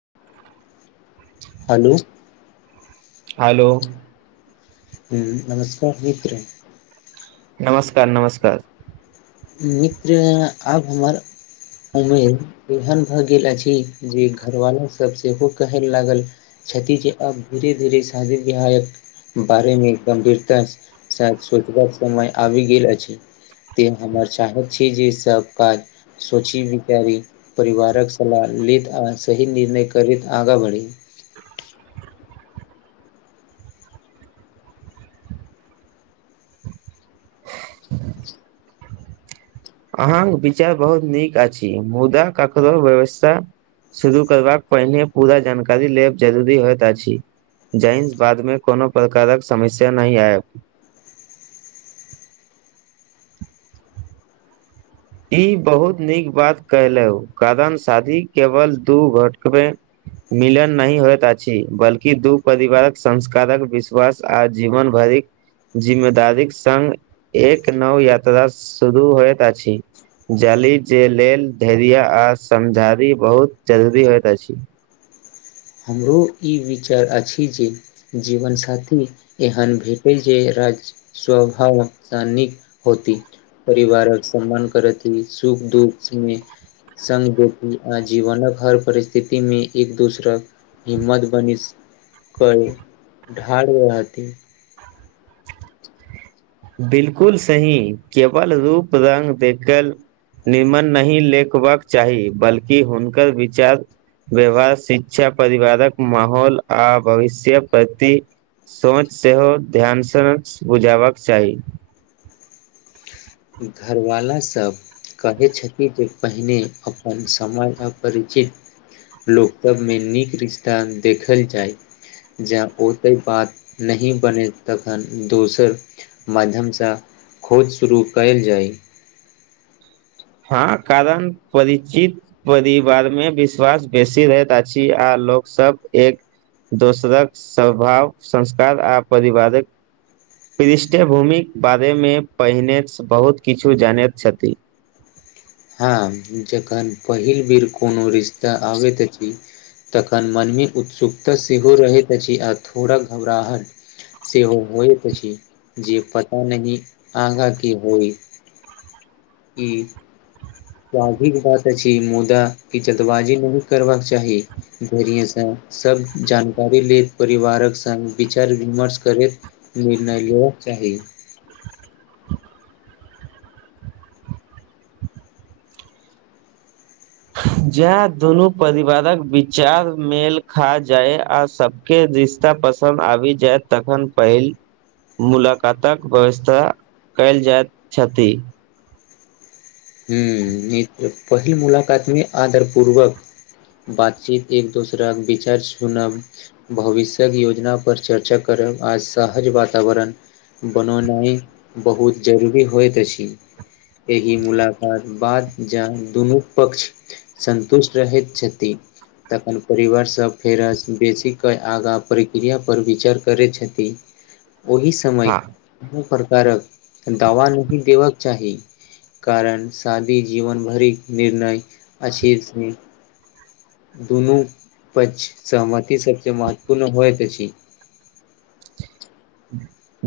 [inaudible] hello hello हूॅं नमस्कार मित्र नमस्कार नमस्कार मित्र आब हमर उमेर एहन भए गेल अछि जे घरवाला सभ सेहो कहय लागल छथि जे अब धीेरे धीरे शादी विहायक बारे मे गंभीरता साथ सोचबाक समय आबि गेल अछि तें हमर चाहैत छी जे सब काज सोची विचारी परिवारक सलाह लैत आ सही निर्णय करैत आगाँ बढ़ी अहाँक विचार बहुत नीक अछि मुद्दा ककरो व्यवस्था शुरू करबाक पहिने पूरा जानकारी लेब जरूरी होइत अछि जाहिम बादमे कोनो प्रकारक समस्या नहि आयब ई बहुत नीक बात कलैउ कारण शादी केवल दू घटकमे मिलन नहि होइत अछि बल्कि दू परिवारक संस्कारक विश्वास आ जीवन भरिक जिम्मेदारीक संग एक नव यात्रा शुरू होइत अछि जाली जे लेल धैर्य आ समझारी बहुत जरूरी होइत अछि हमरो ई विचार अछि जे जीवनसाथी एहन भेटै जे राज्य स्वभाव स्थानिक होती परिवारक सम्मान करत ई सुख दुःख सब मे संग [unintelligible] आ जीवनक हर परिस्थितिमे एक दोसरक हिम्मत बनी करै ढाल रहती बिलकुल सही केवल रूप रंग देखल निमन नहि लेखबाक चाही बल्कि हुनकर विचार व्यवहार शिक्षा परिवारक माहौल आ भविष्य प्रति सोच सेहो ध्यानसँ बुझबाक चाही घर वाला सब कहै छथि जे पहिने अपन समय अपरिचित लोक सभमे नीक रिश्ता देखल जाय जाउ ओतै बात नही बने तखन दोसर माध्यमसँ खोज शुरू कयल जाय हँ कारण परिचित परिवारमे विश्वास बेसी रहैत अछि आ लोक सब एक दोसरक स्वभाव संस्कार आ परिवारक पृष्ठभूमिक बारेमे पहिनेसँ बहुत किछु जानैत छथि हँ जखन पहिल बेर कोनो रिश्ता आबैत अछि तखन मनमे उत्सुकता सेहो रहैत अछि आ थोड़ा घबराहट सेहो होइत अछि जे पता नह आगा की होइ की सधी बात अछि मुदा क चल्दबाजी नहि करबाक चाही धैरेसँ सब जानकारी लेत परिवारक संग विचार विमर्श करैत निर्णय लेबाक चाहि जे दुनू परिवारक विचार मेल खा जाय आ सभ के रिश्ता पसन्द आबि जायत तखन पहिल मुलाकातक व्यवस्था कयल जाइत छथि हूं पहिल मुलाकात मे आदर पूर्वक बातचीत एक दोसराक विचार सुनब भविष्य्यक योजना पर चर्चा करब आज सहज वातावरण बनौनाइ बहुत जरूरी होइत अछि एहि मुला बाद जान दुनू पक्ष सन्तुष्ट रहैत छथि तखन परिवार सब फेर बेसीे आगाँ प्रक्रिया पर विचार करै छथि ओहिस समय हँ कोनो प्रकारक दावा नहि देबक चाहि कारण शादी जीवन भरिक निर्णय अछि दुनू पक्ष सहमति सबसँ महत्वपूर्ण होइत अछि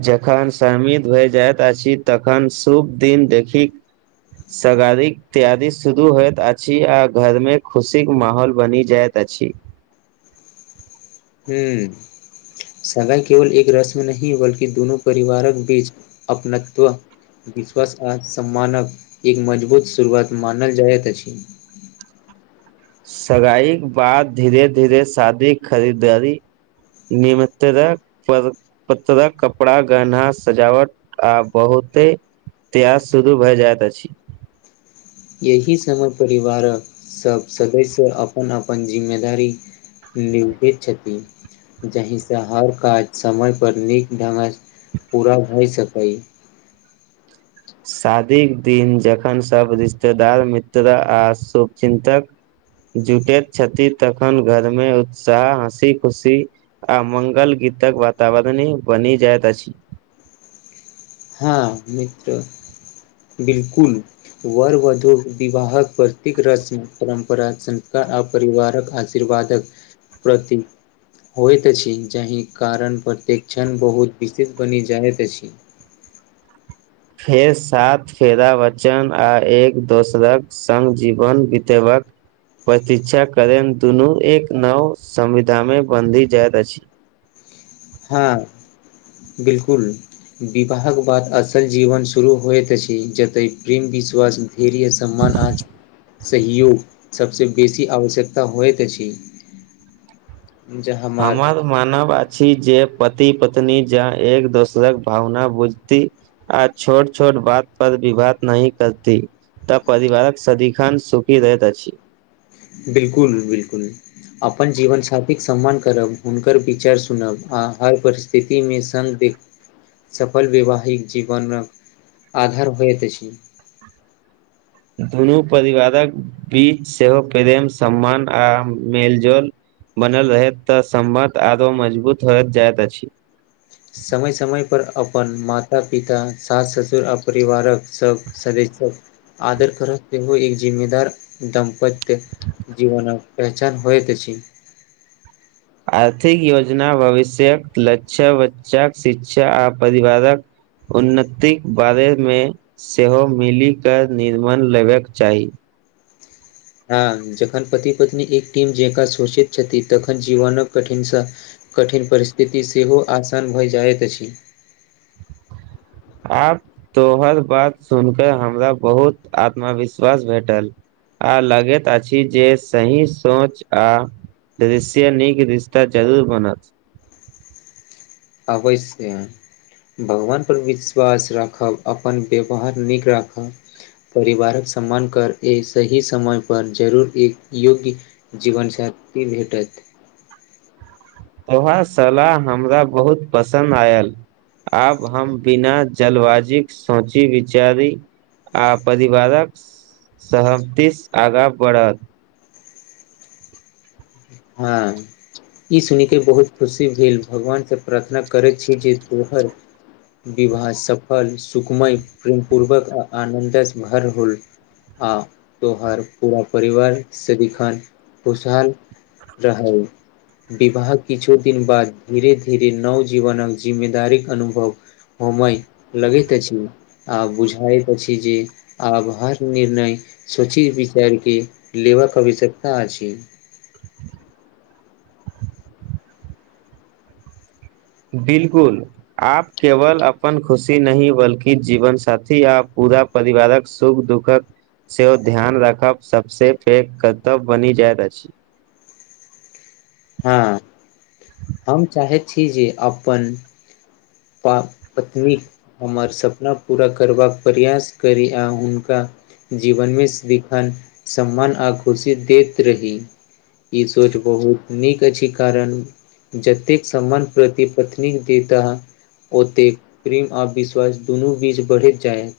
जेखन शाहमती भए जाइत अछि तखन शुभ दिन देखि सगारीक तैयारी शुरू होइत अछि आ घर मे खुशीके माहौल बनि जाइत अछि हूँ समय केवल एक रस्म नहि बल्कि दुनू परिवारक बीच अपनत्व विश्वास आ सम्मानक एक मजबूत शुरुआत मानल जायत अछि सगाई बाद धीरे धीरे शादीक खरीदारी निमितरक पर पत्रक कपड़ा गहना सजावट आ बहुते त्यास सुरू भए जायइत अछि यही समय परिवारक सब सदस्य अपन अपन जिम्मेदारी निभवैत छथि जाहिसँ हर काज समय पर नीक ढंगसँ पूरा भए सकै शादीके दिन जखन सभ रिश्तेदार मित्र आ शुभचिन्तक जुटैत छथि तखन घर मे उत्साह हँसी खुशी आ मंगल गीतक वातावरणी बनि जाइत अछि हँ मित्र बिल्कुल वरवधू विवाहक प्रतीक रस्म परम्परा संस्कार आ परिवारक आशीर्वादक प्रति होइत अछि जाहि कारण प्रतेक क्षण बहुत विशेष बनि जाइत अछि फेर सात फेरा वचन आ एक दोसराक संग जीवन बीतेबाक प्रतीक्षा करे दुनू एक नव संविधा मे बंधी जायइत अछि हाँ बिल्कुल विवाहक बाद असल जीवन शुरू होइत अछि जतय प्रेम विश्वास धेरय सम्मान आज सहयोग सभसँ बेसी आवश्यकता होइत अछि हमर मानव अछि जे पति पत्नी जा एक दोसरक भावना बुझती आ छोट छोट बात पर विवाद नही करती तऽ परिवारक सदिखन सुखी रहैत अछि बिलकुल बिलकुल अपन जीवन साथीके सम्मान करब हुनकर विचार सुनब आ हर परि- स्थितिमे सदिग्ध सफल वैवाहिक जीवनक आधार होइत अछि दुनू परिवारक बीच सेहो प्रेम सम्मान आ मेल जोल बनल रहे तऽ समबत आरो मजबूत होत जायइत अछि समय समय पर अपन माता पिता सास ससुर आ परिवारक सब सदस्य आदर करत इहो एक जिम्मेदार दम्पत्य जीवन पहचान होइत तऽ अछि आर्थिक योजना भविष्यक लक्ष्य बच्चा शिक्षा आ परिवारक उन्नतिक बारेमे सेहो मिली केऽ निर्यण लेबयके चाही हँ जखन पति पत्नी एक टीम जका सोचित छथि तखन जीवनक कठिन कठिन परिस्थिति सेहो आसान भऽ जाइत अछि आब तोहर बात सुन कऽ हमरा बहुत आत्मविश्वास भेटल आ लगैत अछि जे सही सोच आ दृश्य नीक रिश्ता जरूर बनत अवश्य भगवानपर विश्वास राखब अपन व्यवहार नीक राखब परिवारक सम्मान कर एहि सही समय पर जरूर एक योग्य जीवन साथी भेटत अहाँक सलाह हमरा बहुत पसन्द आयल आब हम बिना जलबाजी सोची विचारी आ परिवारक सहमतिसँ आगाँ बढ़त हँ ई सुन कऽ बहुत खुशी भेल भगवानसँ प्रार्थना करैत छी तोहर विवाह सफल सुखमय प्रेम पूर्वक आ आनन्द भरल होल आ तोहर पूरा परिवार सदिखन खुशहाल रहै विवाह किछु दिन बाद धीरे धीरे नव जीवनक जिम्मेदारी अनुभव होमय लगैत अछि आ बुझायैत अछि जे आब हर निर्णय सोची विचार के लेबाक आवश्यकता अछि बिल्कुल आप केवल अपन खुशी नहि बल्कि जीवन साथी आ पूरा परिवारक सुख दुःखक सेहो ध्यान राखब सभसँ पैघ कर्तव्य बनि जाइत अछि हँ हम चाहैत छी जे अपन प पत्नी हमर सपना पूरा करबाक प्रयास करी आ हुनका जीवन मे सदिखन सम्मान आ खुशी देैत रही ई सोच बहुत नीक अछि कारण जतेक समान प्रति पत्नीक देता ओतेक प्रेम आविश्वास दुनू बीच बढ़ैत जायत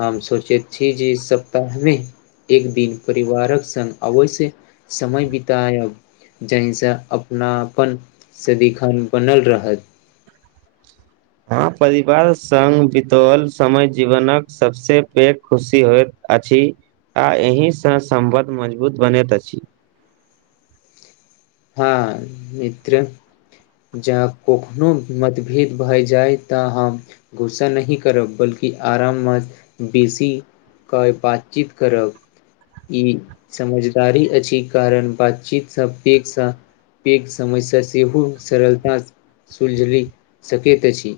हम सोचे छी जी इ सप्ताहमे एक दिन परिवारक संङ्ग अवश्य समय बितायब जाहिसँ अपनापन सदिखन बनल रहत हँ परिवार सङ्ग बितौल समय जीवनके सभसँ पैघ खुशी होयत अछि आ एहिसँ सम्बंध मजबूत बनैत अछि हँ मित्र जँ कखनोहु मतभेद भए जाय तऽ हम गुस्सा नहि करब बल्कि आराममे बेसी क बातचीत करब ई समझदारी अछि कारण बातचीत सब एक साथ पेघ समस्या से हो सरलता सँ सुलझरि सकैत अछि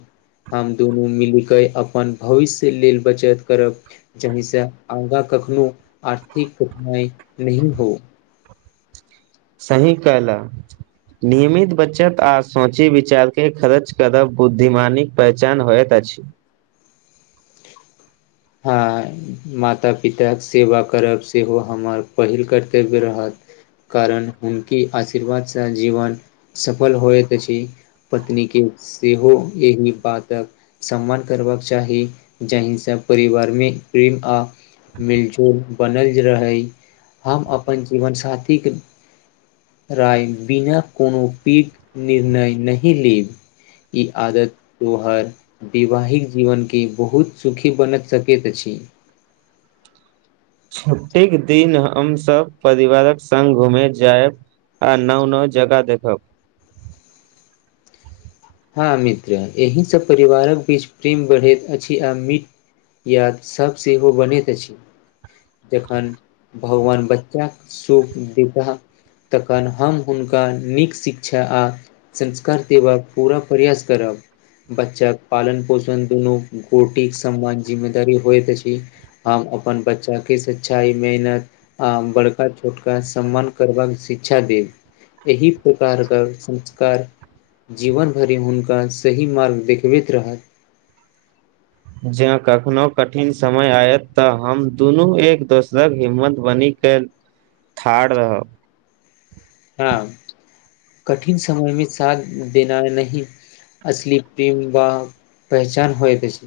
हम दुनू मिल के अपन भविष्य लेल बचत करब जाहिसँ आगाँ कखनो आर्थिक कठिनाई नही हो सही कहल नियमित बचत आर सोचे विचारके खर्च करब बुद्धिमानी पहचान होैयत अछि हँ माता पिताक सेवा करब सेहो हमर पहिल कर्तव्य रहत कारण हुनके आशीर्वादसँ जीवन सफल होएत अछि पत्नीके सेहो एहिह बातक सम्मान करबाक चाही जाहि सब परिवार मे प्रेम आ मिलजोल बनल रहै हम अपन जीवन साथीके राय बिना कोनो पीघ निर्णय नहि लेब ई आदत तोहार वैवाहिक जीवन के बहुत सुखी बनत सकेत अछि छुट्टीके दिन हमसभ परिवारक सङ्ग घूमेय जायब आ नओ नओ जगा देखब हँ मित्र एहि सब परिवारक बीच प्रेम बढ़ैत अछि आ मि याद सब सेहो बनैत अछि जखन भगवान बच्चाके सुख देता तखन हम हुनका नीक शिक्षा आ संस्कार देबाक पूरा प्रयास करब बच्चा पालन पोषण दुनू गोटे सम्मान जिम्मेदारी होइत अछि हम अपन बच्चाके सच्चाइ मेहनत आ बड़का छोटका सम्मान करबाक शिक्षा दे इही प्रकारक संस्कार जीवन भरि हुनका सही मार्ग देखबैत रहत जँ कखनो कठिन समय आयत तऽ हम दुनू एक दोसरक हिम्मत बनी के ठार रहब हँ कठिन समय मे साथ देना नहि असली पिओवा पहचान होइ त अछि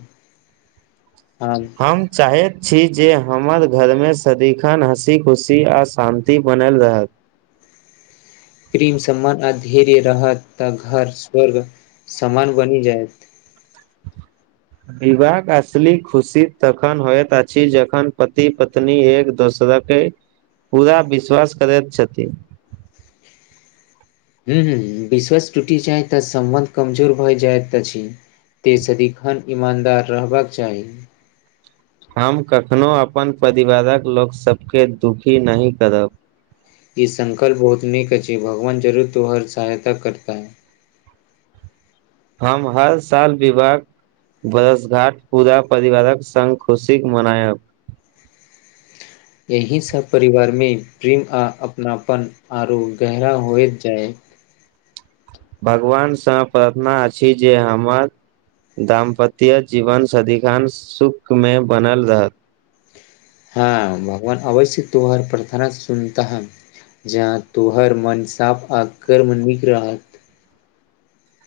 हम चाहैत छी जे हमर घरमे सदिखन हँसी खुशी आ शान्ति बनल रहत प्रेम सम्मान आ धैर्य रहत तऽ घर स्वर्ग समान बनि जायत विवाहक असली खुशी तखन होइत अछि जखन पति पत्नी एक दोसरक कै पूरा विश्वास करैत छथिन हुँ हुँ विश्वास टूटि जाय तऽ सम्बन्ध कमजोर भए जायत अछि ते सदिखन ईमानदार रहबाक चाही हम कखनो अपन परिवारक लोकसबके दुखी नहि करब ई संकल्प बहुत नीक अछि भगवान जरूर तो हर सहायता करता हम हर साल विवाह बरस घाट पूरा परिवारक संग खुशीक मनायब एही सब परिवार मे प्रेम आ अपनापन आरो गहरा होइत जाय भगवानसँ प्रार्थना अछि जे हमर दाम्पत्य जीवन सदिखन शुकमे बनल रहत हँ भगवान अवश्य तोहर प्रार्थना सुनतह जहाँ तोहर मन साफ आ कर्म नीक रहत